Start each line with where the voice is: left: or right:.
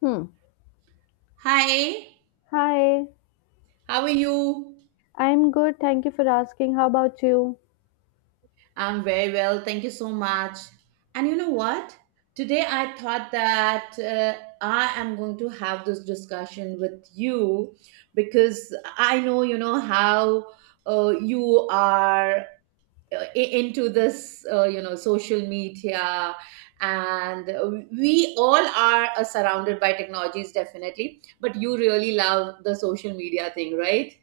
left: Hmm.
right: Hi,
left: Hi,
right: how are you?
left: I'm good. Thank you for asking. How about you?
right: I'm very well, thank you so much. And you know what? Today I thought that I am going to have this discussion with you, because I know you know how you are, into this social media. And we all are surrounded by technologies, definitely, but you really love the social media thing, right?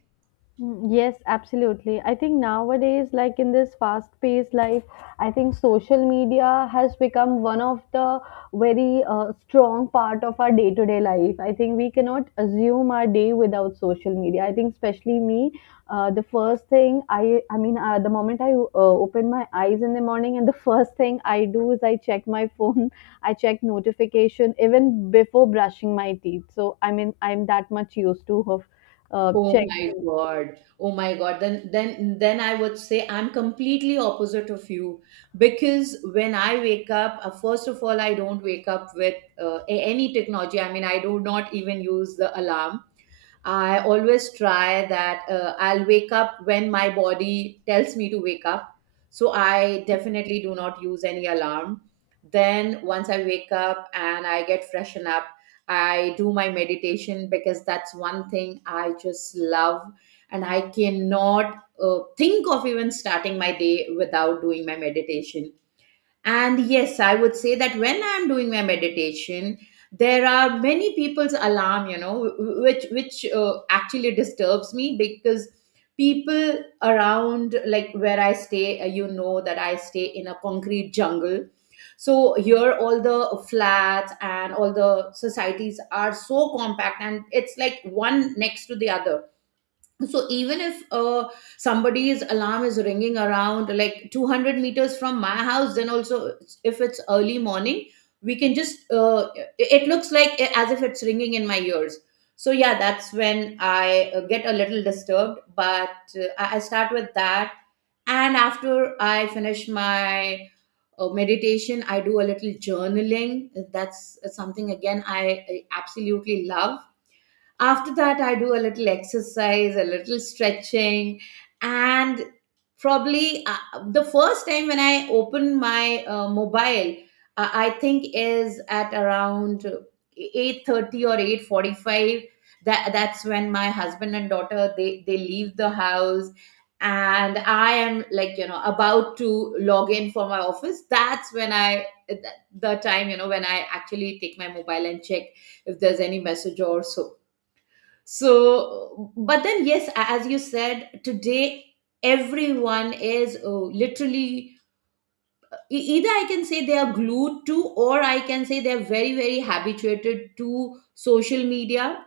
left: Mm, yes, absolutely. I think nowadays, like in this fast-paced life, I think social media has become one of the very strong part of our day-to-day life. I think we cannot assume our day without social media. I think, especially me, the first thing the moment I open my eyes in the morning, and the first thing I do is I check my phone. I check notification even before brushing my teeth. So I mean, I'm that much used to of
right: Oh
left: check
right: my God. Oh my God. Then I would say I'm completely opposite of you, because when I wake up, first of all, I don't wake up with any technology. I mean, I do not even use the alarm. I always try that I'll wake up when my body tells me to wake up. So I definitely do not use any alarm. Then once I wake up and I get freshen up, I do my meditation, because that's one thing I just love, and I cannot think of even starting my day without doing my meditation. And yes, I would say that when I'm doing my meditation, there are many people's alarm, you know, which actually disturbs me, because people around like where I stay, you know that I stay in a concrete jungle. So here all the flats and all the societies are so compact, and it's like one next to the other. So even if somebody's alarm is ringing around like 200 meters from my house, then also, if it's early morning, we can just it it looks like as if it's ringing in my ears. So yeah, that's when I get a little disturbed, but I start with that. And after I finish my meditation, I do a little journaling. That's something again I absolutely love. After that, I do a little exercise, a little stretching, and probably the first time when I open my mobile, I think, is at around 8:30 or 8:45. That's when my husband and daughter they leave the house, and I am like, you know, about to log in for my office. That's when I, the time, you know, when I actually take my mobile and check if there's any message or so. So but then yes, as you said, today everyone is, oh, literally either I can say they are glued to, or I can say they're very very habituated to social media.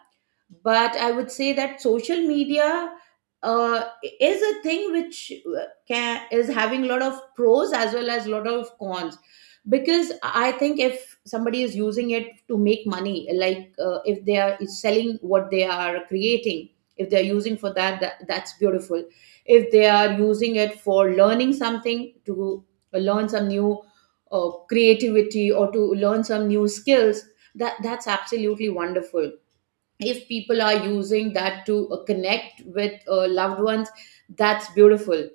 right: But I would say that social media uh, is a thing which can, is having a lot of pros as well as a lot of cons. Because I think if somebody is using it to make money, like if they are selling what they are creating, if they are using for that, that's beautiful. If they are using it for learning something, to learn some new creativity, or to learn some new skills, that's absolutely wonderful. If people are using that to connect with loved ones, that's beautiful.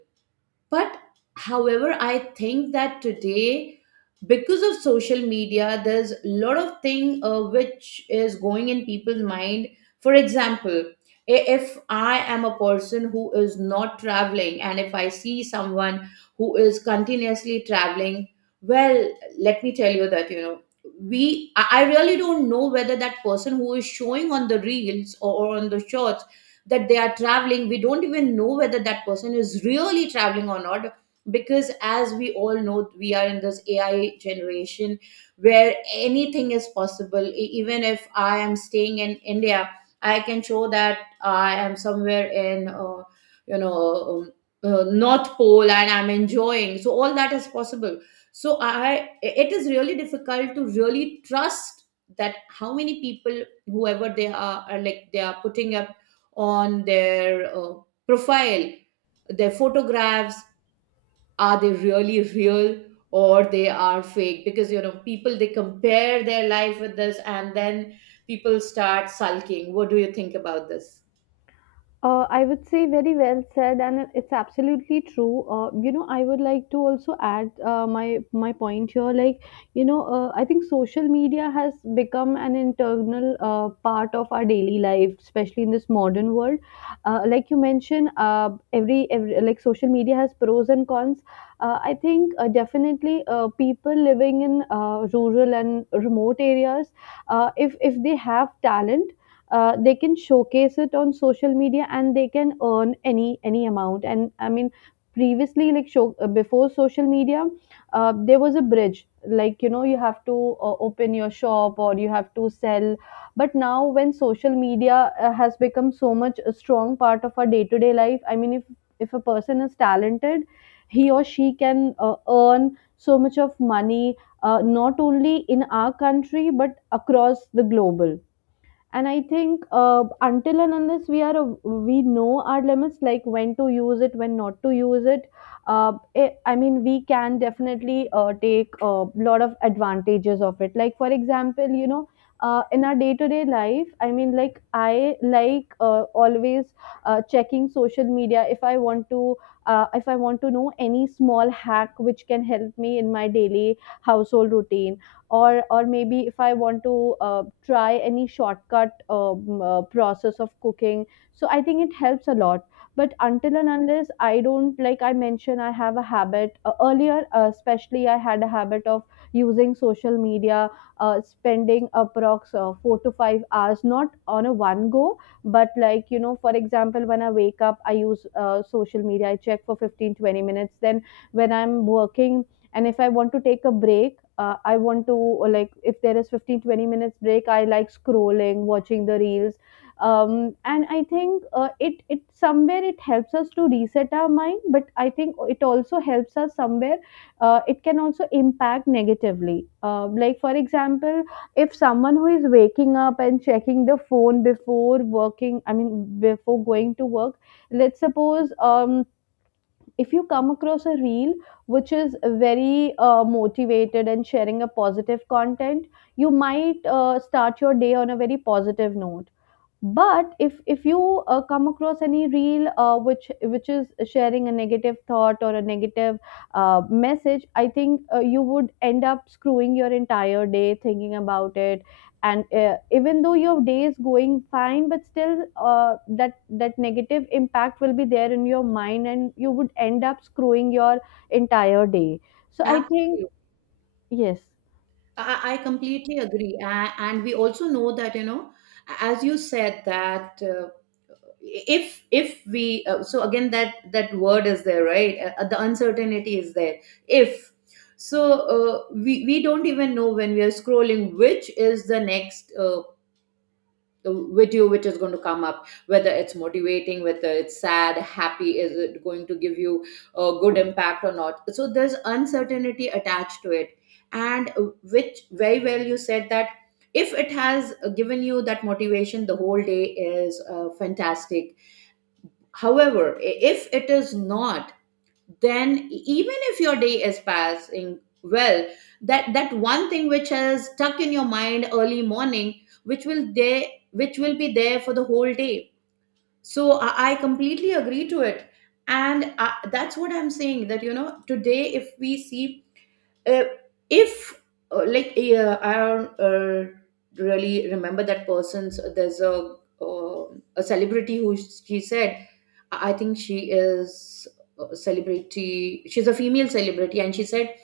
right: But however, I think that today, because of social media, there's a lot of thing which is going in people's mind. For example, if I am a person who is not traveling, and if I see someone who is continuously traveling, well, let me tell you that, you know we. I really don't know whether that person who is showing on the reels or on the shorts that they are traveling. We don't even know whether that person is really traveling or not, because as we all know, we are in this AI generation where anything is possible. Even if I am staying in India, I can show that I am somewhere in, you know um, North Pole, and I'm enjoying. So all that is possible. So I it is really difficult to really trust that how many people, whoever they are like they are putting up on their profile, their photographs. Are they really real, or they are fake? Because you know people, they compare their life with this, and then people start sulking. What do you think about this?
left: I would say very well said, and it's absolutely true. I would like to also add my point here. I think social media has become an internal part of our daily life, especially in this modern world. Like you mentioned, every like social media has pros and cons. I think definitely people living in rural and remote areas, if they have talent, they can showcase it on social media, and they can earn any amount. And I mean, previously like show before social media, there was a bridge. Like, you know, you have to open your shop or you have to sell. But now when social media has become so much a strong part of our day to day life, I mean, if a person is talented, he or she can earn so much of money, not only in our country but across the global. And I think until and unless we know our limits, like when to use it, when not to use it, uh, I mean, we can definitely take a lot of advantages of it. Like, for example, you know, in our day to day life, I mean, like I like always checking social media. If I want to if I want to know any small hack which can help me in my daily household routine, or maybe if I want to try any shortcut process of cooking, so I think it helps a lot. But until and unless I don't, like I mentioned, I have a habit earlier, especially I had a habit of using social media, spending approx 4 to 5 hours, not on a one go, but like, you know, for example, when I wake up, I use social media, I check for 15, 20 minutes. Then when I'm working, and if I want to take a break, I want to, like if there is 15, 20 minutes break, I like scrolling, watching the reels. And I think it somewhere it helps us to reset our mind. But I think it also helps us somewhere, it can also impact negatively. Like for example, if someone who is waking up and checking the phone before working, I mean before going to work, let's suppose, if you come across a reel which is very motivated and sharing a positive content, you might start your day on a very positive note. But if you come across any reel which is sharing a negative thought or a negative message, I think you would end up screwing your entire day thinking about it. And even though your day is going fine, but still that negative impact will be there in your mind, and you would end up screwing your entire day. So I think
right: Absolutely.
left: yes.
right: I completely agree. And we also know that, you know, as you said, that if we, so again, that word is there, right? The uncertainty is there, if so we don't even know when we are scrolling which is the next video which is going to come up, whether it's motivating, whether it's sad, happy, is it going to give you a good impact or not. So there's uncertainty attached to it. And which very well you said, that if it has given you that motivation, the whole day is fantastic. However, if it is not, then even if your day is passing well, that one thing which has stuck in your mind early morning, which will there, which will be there for the whole day. So I completely agree to it, and I, that's what I'm saying. That you know, today if we see, uh, if like, yeah, I don't really remember that person's. There's a, uh, a celebrity, who she said, I think she is a celebrity. She's a female celebrity, and she said,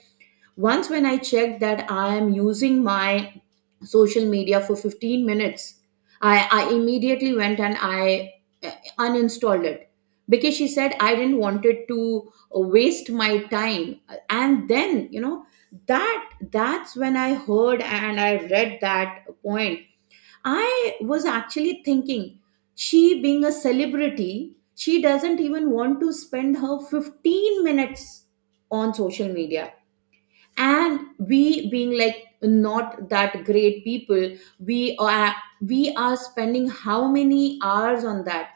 right: once when I checked that I am using my social media for 15 minutes, I immediately went and I uh, uninstalled it, because she said I didn't want it to waste my time. And then, you know, that's when I heard and I read that point. I was actually thinking, she being a celebrity, she doesn't even want to spend her 15 minutes on social media, and we, being like not that great people, we are, we are spending how many hours on that?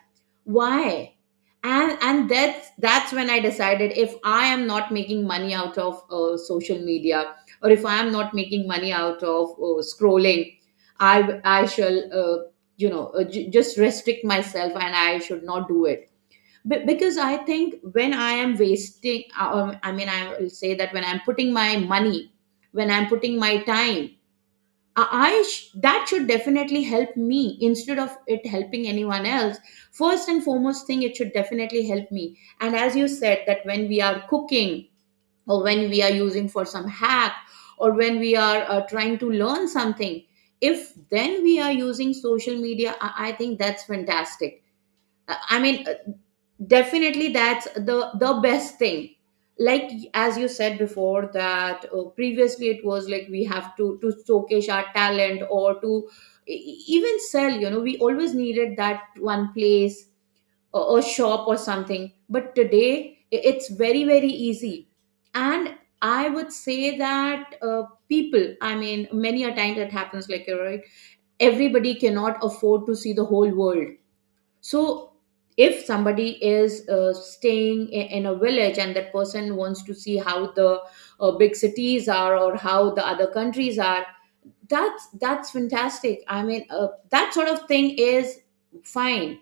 right: Why? And that's when I decided, if I am not making money out of social media, or if I am not making money out of scrolling, I shall just restrict myself, and I should not do it. Because I think when I am wasting, I mean, I will say that, when I'm putting my money, when I'm putting my time, that should definitely help me, instead of it helping anyone else. First and foremost thing, it should definitely help me. And as you said, that when we are cooking, or when we are using for some hack, or when we are trying to learn something, if then we are using social media, I think that's fantastic. I mean, definitely that's the best thing. Like as you said before, that previously it was like we have to showcase our talent, or to even sell. You know, we always needed that one place or a shop or something. But today it's very very easy. And I would say that people, I mean, many a time that happens. Like, you're right, everybody cannot afford to see the whole world. So if somebody is staying in a village, and that person wants to see how the big cities are, or how the other countries are, that's fantastic. I mean, that sort of thing is fine.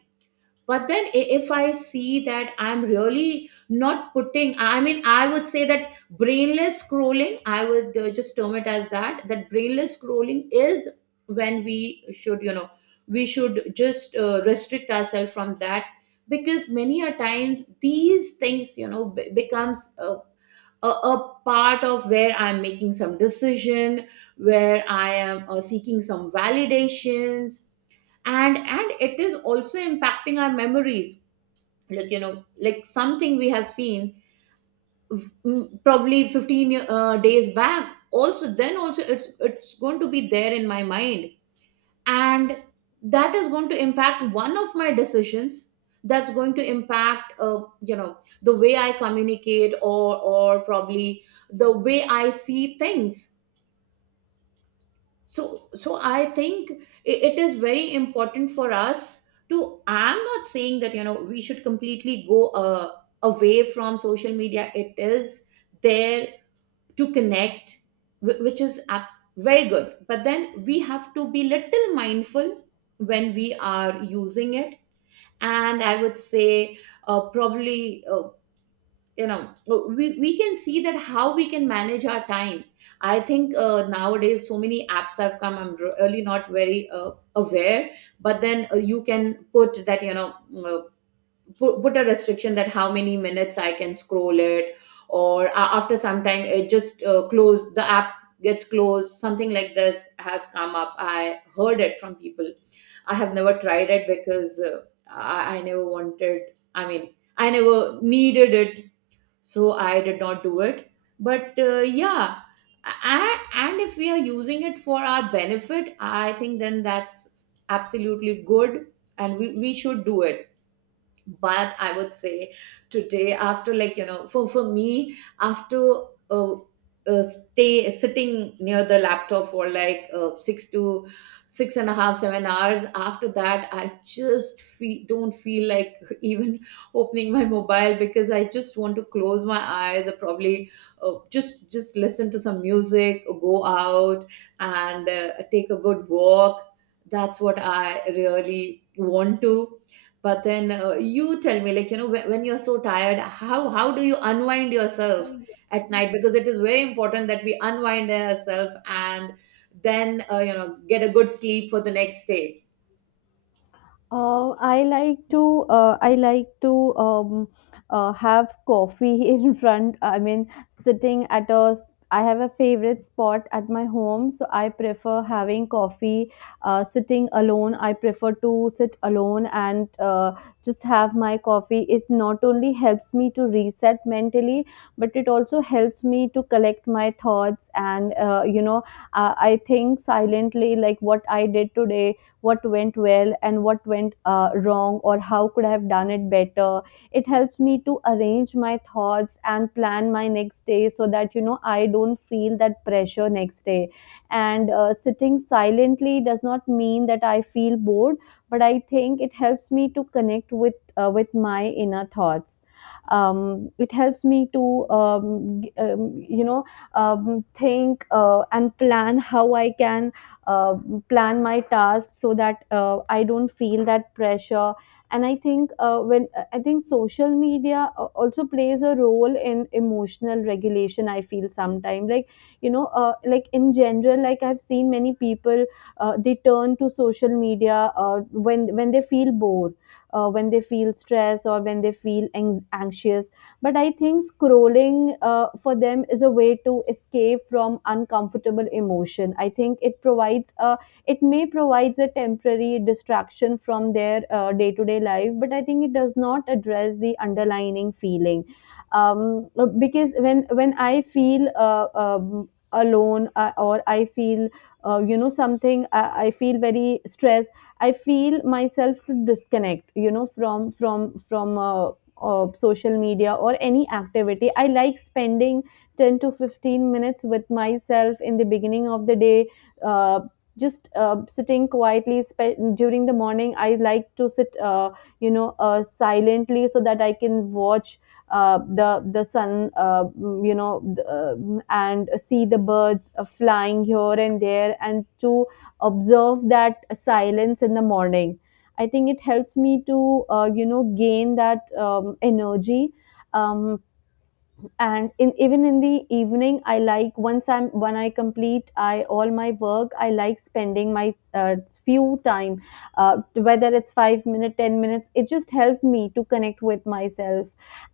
right: But then if I see that I'm really not putting, I mean, I would say that, brainless scrolling, I would just term it as that. Brainless scrolling is when we should, you know, we should just restrict ourselves from that, because many a times, these things, becomes a part of where I'm making some decision, where I am seeking some validations. And it is also impacting our memories. Like, you know, like something we have seen, probably 15 year- days back, also then also it's going to be there in my mind, and that is going to impact one of my decisions. That's going to impact, you know, the way I communicate, or probably the way I see things. So I think it is very important for us to. I'm not saying that, we should completely go away from social media. It is there to connect, which is, very good. But then we have to be little mindful when we are using it. And I would say probably we can see that how we can manage our time. I think nowadays so many apps have come, I'm really not very aware. But then you can put that, you know, uh, put a restriction that how many minutes I can scroll it, or after some time it just close the app, gets closed, something like this has come up. I heard it from people. I have never tried it because I never wanted, i mean I never needed it, so I did not do it. But yeah. And if we are using it for our benefit, I think then that's absolutely good, and we should do it. But I would say today after like you know for me after uh, stay sitting near the laptop for like six to six and a half 7 hours, after that I just don't feel like even opening my mobile because I just want to close my eyes, or probably just listen to some music or go out and take a good walk. That's what I really want to. But then you tell me, like you know, when you're so tired, how do you unwind yourself at night? Because it is very important that we unwind ourselves and then, get a good sleep for the next day.
left: I like to have coffee in front. I mean, sitting at a, I have a favorite spot at my home, so I prefer having coffee. Sitting alone, I prefer to sit alone and just have my coffee. It not only helps me to reset mentally, but it also helps me to collect my thoughts. And I think silently, like what I did today, what went well and what went wrong, or how could I have done it better. It helps me to arrange my thoughts and plan my next day so that, you know, I don't feel that pressure next day. And sitting silently does not mean that I feel bored, but I think it helps me to connect with my inner thoughts. It helps me to um, g- um, you know think and plan how I can uh, plan my tasks so that I don't feel that pressure. And I think social media also plays a role in emotional regulation. I feel sometimes, like, you know, like in general, like I've seen many people they turn to social media when they feel bored. When they feel stress, or when they feel anxious. But I think scrolling for them is a way to escape from uncomfortable emotion. I think it provides a, it may provides a temporary distraction from their day to day life, but I think it does not address the underlying feeling. Um, because when I feel alone, or I feel you know something, I feel very stressed. I feel myself to disconnect, you know, from social media or any activity. I like spending 10 to 15 minutes with myself in the beginning of the day. Uh, just Sitting quietly, during the morning I like to sit, silently, so that I can watch the sun, and see the birds flying here and there, and to observe that silence in the morning. I think it helps me to, you know, gain that energy. Um, and in even in the evening, I like once I'm when I complete I all my work, I like spending my few time, whether it's 5 minutes, 10 minutes, it just helps me to connect with myself.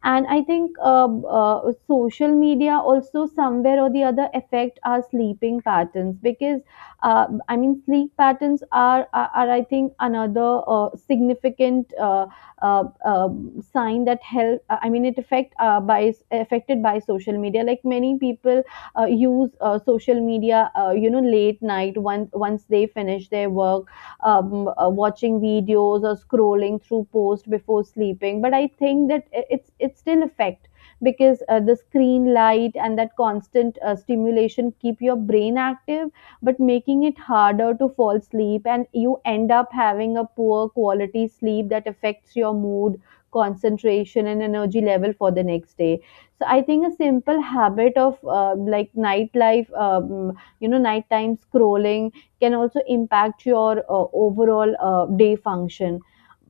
left: And I think social media also somewhere or the other affect our sleeping patterns. Because I mean, sleep patterns are I think another significant sign that help, I mean, it affect by affected by social media. Like many people use social media you know late night, once they finish their work, watching videos or scrolling through post before sleeping. But I think that it's still affect, because the screen light and that constant stimulation keep your brain active, but making it harder to fall asleep, and you end up having a poor quality sleep that affects your mood, concentration, and energy level for the next day. So I think a simple habit of, like nightlife, you know, nighttime scrolling can also impact your overall day function.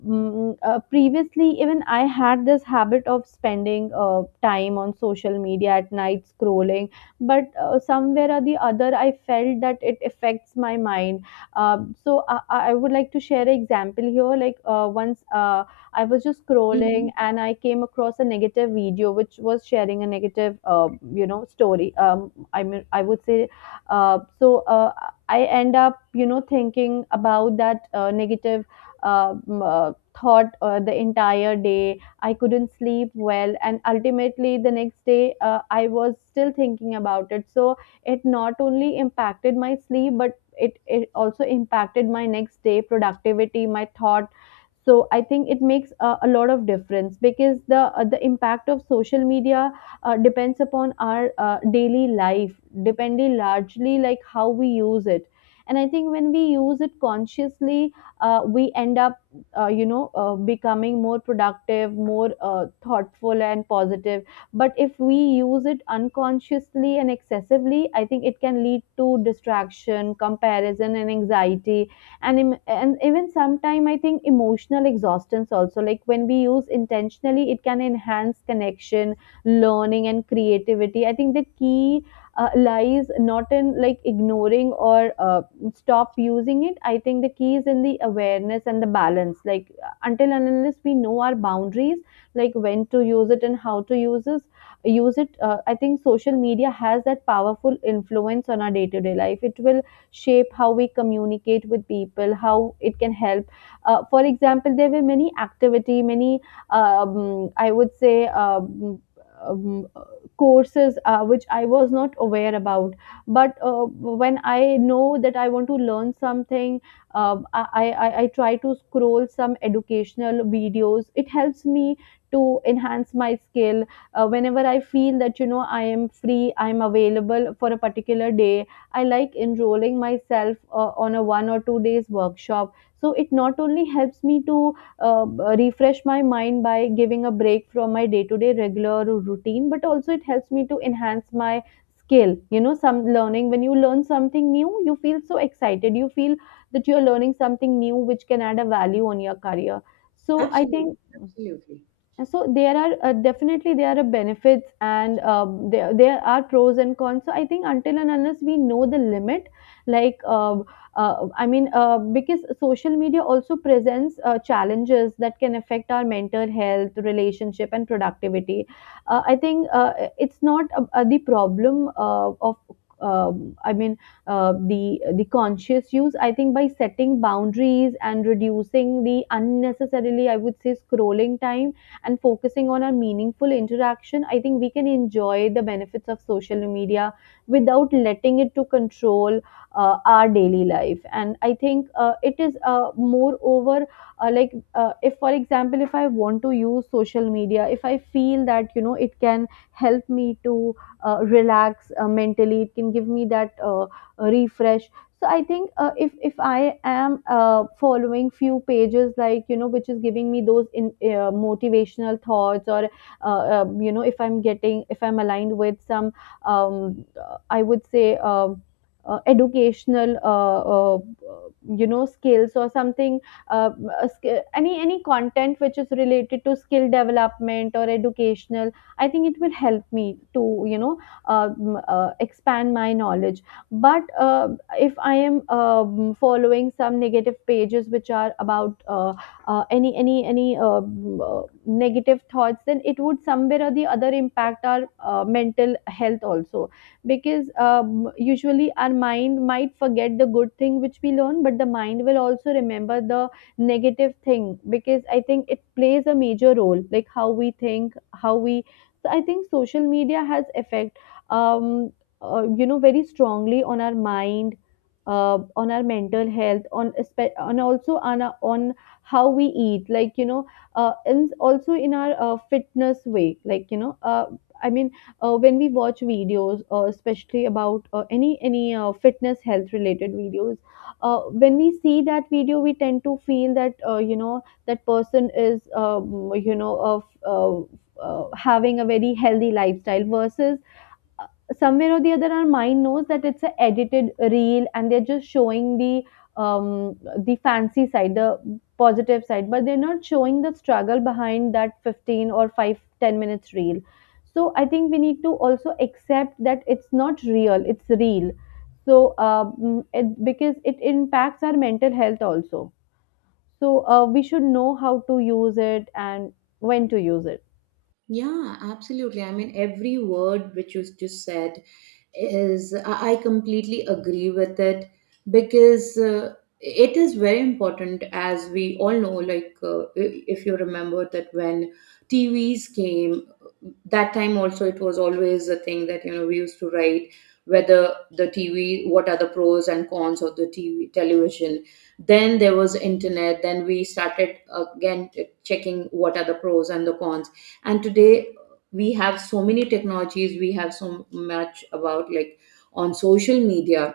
left: Mm, previously even I had this habit of spending time on social media at night scrolling. But somewhere or the other I felt that it affects my mind. So I would like to share an example here. Like once, I was just scrolling
right: Mhm.
left: and I came across a negative video which was sharing a negative, you know, story. I mean, I would say, uh, so uh, I end up, you know, thinking about that negative um, uh, thought the entire day. I couldn't sleep well, and ultimately the next day I was still thinking about it. So it not only impacted my sleep, but it also impacted my next day productivity, my thought. So I think it makes a lot of difference. Because the impact of social media depends upon our daily life, depending largely like how we use it. And I think when we use it consciously, we end up becoming more productive, more thoughtful and positive. But if we use it unconsciously and excessively, I think it can lead to distraction, comparison and anxiety, and even sometime I think emotional exhaustion also. Like, when we use intentionally, it can enhance connection, learning and creativity. I think the key lies not in like ignoring or stop using it. I think the key is in the awareness and the balance. Like, until and unless we know our boundaries, like when to use it and how to use it, use it, I think social media has that powerful influence on our day to day life. It will shape how we communicate with people, how it can help. For example, there were many activity, many I would say, um, courses which I was not aware about. But when I know that I want to learn something, I try to scroll some educational videos. It helps me to enhance my skill. Whenever I feel that, you know, I am free, I am available for a particular day, I like enrolling myself on a 1 or 2 days workshop. So it not only helps me to refresh my mind by giving a break from my day to day regular routine, but also it helps me to enhance my skill. You know, some learning, when you learn something new, you feel so excited, you feel that you're learning something new which can add a value on your career. So I
right: Absolutely.
left: think.
right: Absolutely.
left: And so there are, definitely there are benefits, and there are pros and cons. So I think until and unless we know the limit, like, I mean, because social media also presents challenges that can affect our mental health, relationship, and productivity. I think it's not the problem of. I mean, the conscious use. I think by setting boundaries and reducing the unnecessarily, I would say, scrolling time, and focusing on a meaningful interaction, I think we can enjoy the benefits of social media without letting it to control our daily life. And I think it is, moreover, if for example, if I want to use social media, if I feel that, you know, it can help me to relax mentally, it can give me that refresh. So I think, if I am following few pages, like, you know, which is giving me those motivational thoughts, or if I'm getting, if I'm aligned with some I would say, educational, skills or something, uh, any content which is related to skill development or educational, I think it will help me to you know expand my knowledge. But if I am following some negative pages which are about any negative thoughts, then it would somewhere or the other impact our mental health also. Because usually our mind might forget the good thing which we learn, but the mind will also remember the negative thing, because I think it plays a major role, like how we think, how we. So I think social media has effect, um very strongly on our mind, on our mental health, on on also on our, on how we eat, like, and also in our fitness way, like, I mean, when we watch videos, especially about any fitness health related videos. When we see that video, we tend to feel that, that person is of having a very healthy lifestyle. Versus, somewhere or the other, our mind knows that it's a edited reel and they're just showing um the fancy side, the positive side, but they're not showing the struggle behind that 15 or 5 10 minutes reel. So I think we need to also accept that it's not real, it's real. So because it impacts our mental health also. So we should know how to use it, and when to use it.
right: Yeah, absolutely. Every word which you just said is, I completely agree with it. Because it is very important, as we all know. Like, if you remember that when TVs came, that time also it was always a thing that you know we used to write whether the TV, what are the pros and cons of the TV, television. Then there was internet. Then we started again checking what are the pros and the cons. And today we have so many technologies, we have so much about, like, on social media.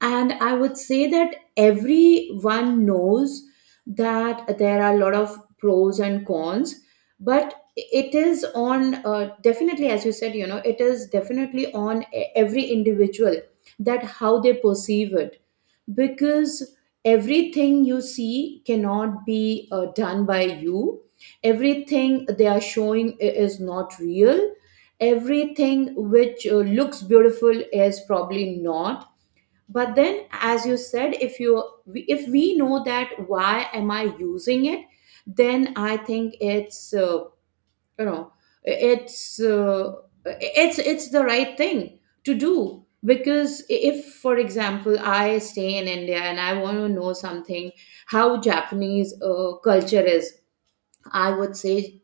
right: And I would say that everyone knows that there are a lot of pros and cons, but it is on, definitely, as you said, you know it is definitely on every individual that how they perceive it. Because everything you see cannot be done by you, everything they are showing is not real, everything which looks beautiful is probably not. But then, as you said, if we know that why am I using it, then I think you know it's uh, it's the right thing to do. Because if for example I stay in India and I want to know something, how Japanese culture is, I would say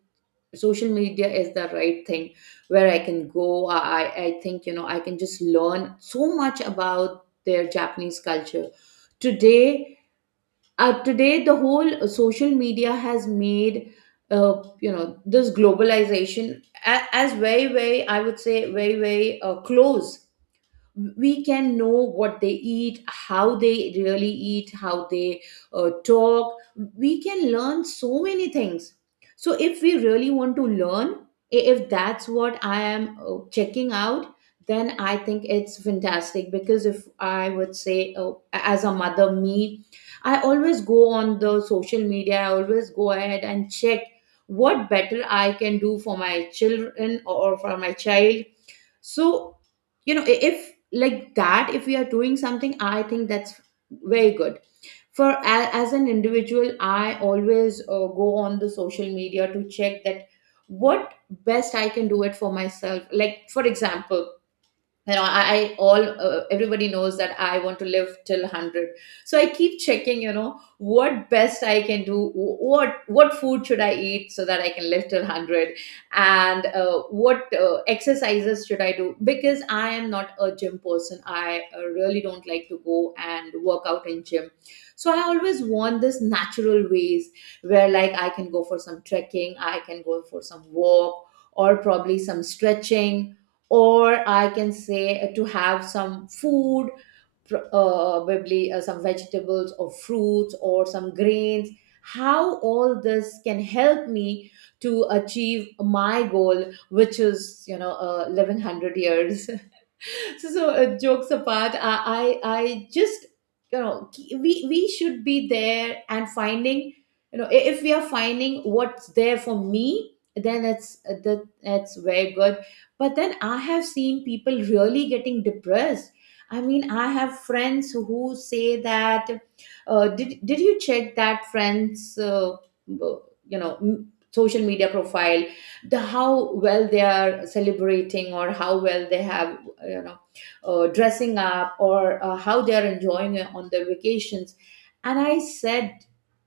right: social media is the right thing where I can go. I think, you know, I can just learn so much about their Japanese culture today. Today the whole social media has made, this globalization as very very, I would say, very very close. We can know what they eat, how they really eat, how they talk. We can learn so many things. So if we really want to learn, if that's what I am checking out, then I think it's fantastic. Because if I would say as a mother, me, I always go on the social media, I always go ahead and check what better I can do for my children or for my child. So, you know, if like that, if we are doing something, I think that's very good. For as an individual, I always go on the social media to check that what best I can do it for myself. Like, for example, you know, I all, everybody knows that I want to live till 100. So I keep checking, you know, what best I can do, what food should I eat so that I can live till 100. And what exercises should I do, because I am not a gym person. I really don't like to go and work out in gym. So I always want this natural ways, where like I can go for some trekking, I can go for some walk, or probably some stretching, or I can say, to have some food, probably some vegetables or fruits or some grains. How all this can help me to achieve my goal, which is, you know, living 100 years. So, so jokes apart, I just, you know, we should be there and finding, you know, if we are finding what's there for me, then it's that that's very good. But then I have seen people really getting depressed. I mean, I have friends who say that, did you check that friend's uh, social media profile? The how well they are celebrating, or how well they have, you know, dressing up, or how they are enjoying it on their vacations. And I said,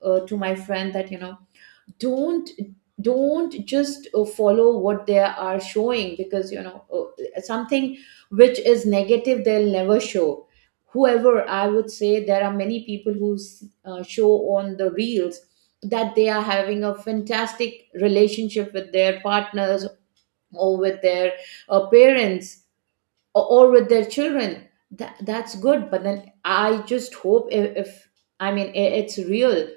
right: to my friend that, you know, don't don't just follow what they are showing. Because, you know, something which is negative they'll never show. Whoever, I would say, there are many people who show on the reels that they are having a fantastic relationship with their partners, or with their parents, or with their children. That that's good, but then I just hope if I mean I- it's real.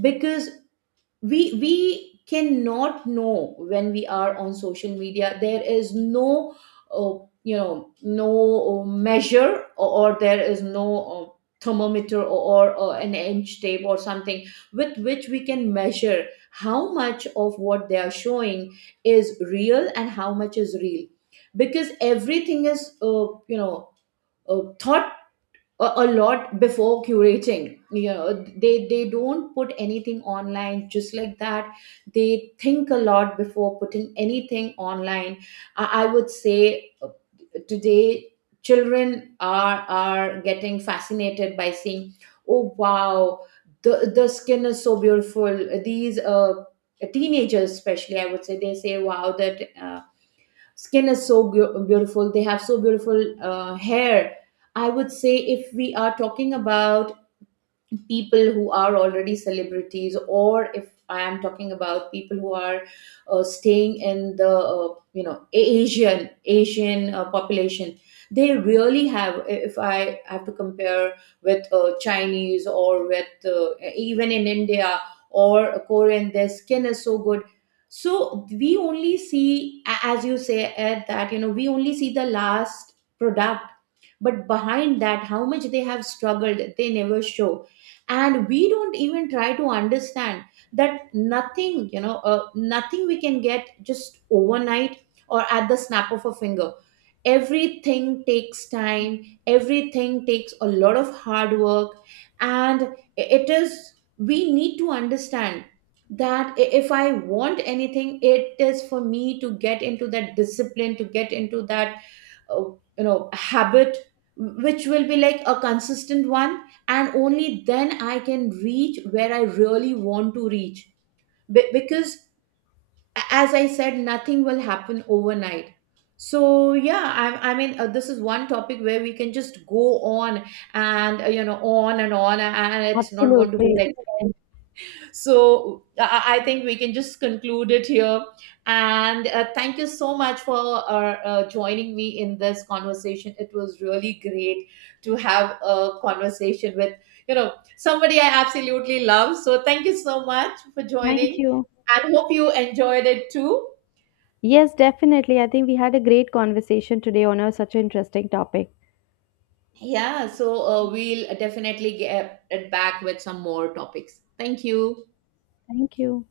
right: Because we cannot know when we are on social media there is no uh, no measure, or there is no uh, thermometer, or an inch tape or something with which we can measure how much of what they are showing is real and how much is real. Because everything is, thought a lot before curating, you know. They don't put anything online just like that. They think a lot before putting anything online. I would say today children are getting fascinated by seeing, oh wow, the skin is so beautiful. These teenagers especially, I would say, they say, wow, that skin is so beautiful, they have so beautiful hair. I would say if we are talking about people who are already celebrities, or if I am talking about people who are staying in the, Asian, Asian population, they really have, if I have to compare with Chinese, or with even in India, or Korean, their skin is so good. So we only see, as you say, Ed, that you know we only see the last product. But behind that how much they have struggled they never show. And we don't even try to understand that nothing, you know, nothing we can get just overnight, or at the snap of a finger. Everything takes time, everything takes a lot of hard work. And it is, we need to understand that, if I want anything, it is for me to get into that discipline, to get into that uh, habit which will be like a consistent one. And only then I can reach where I really want to reach. Because, as I said, nothing will happen overnight. So yeah, I mean, this is one topic where we can just go on and, on and on, and it's not going to be
left: Absolutely.
right: like, so I think we can just conclude it here. And thank you so much for joining me in this conversation. It was really great to have a conversation with, you know, somebody I absolutely love. So thank you so much for
left: Thank
right: joining,
left: you.
right: and hope you enjoyed it too.
left: Yes, definitely. I think we had a great conversation today on a, such an interesting topic.
right: Yeah. So we'll definitely get it back with some more topics. Thank you.
left: Thank you.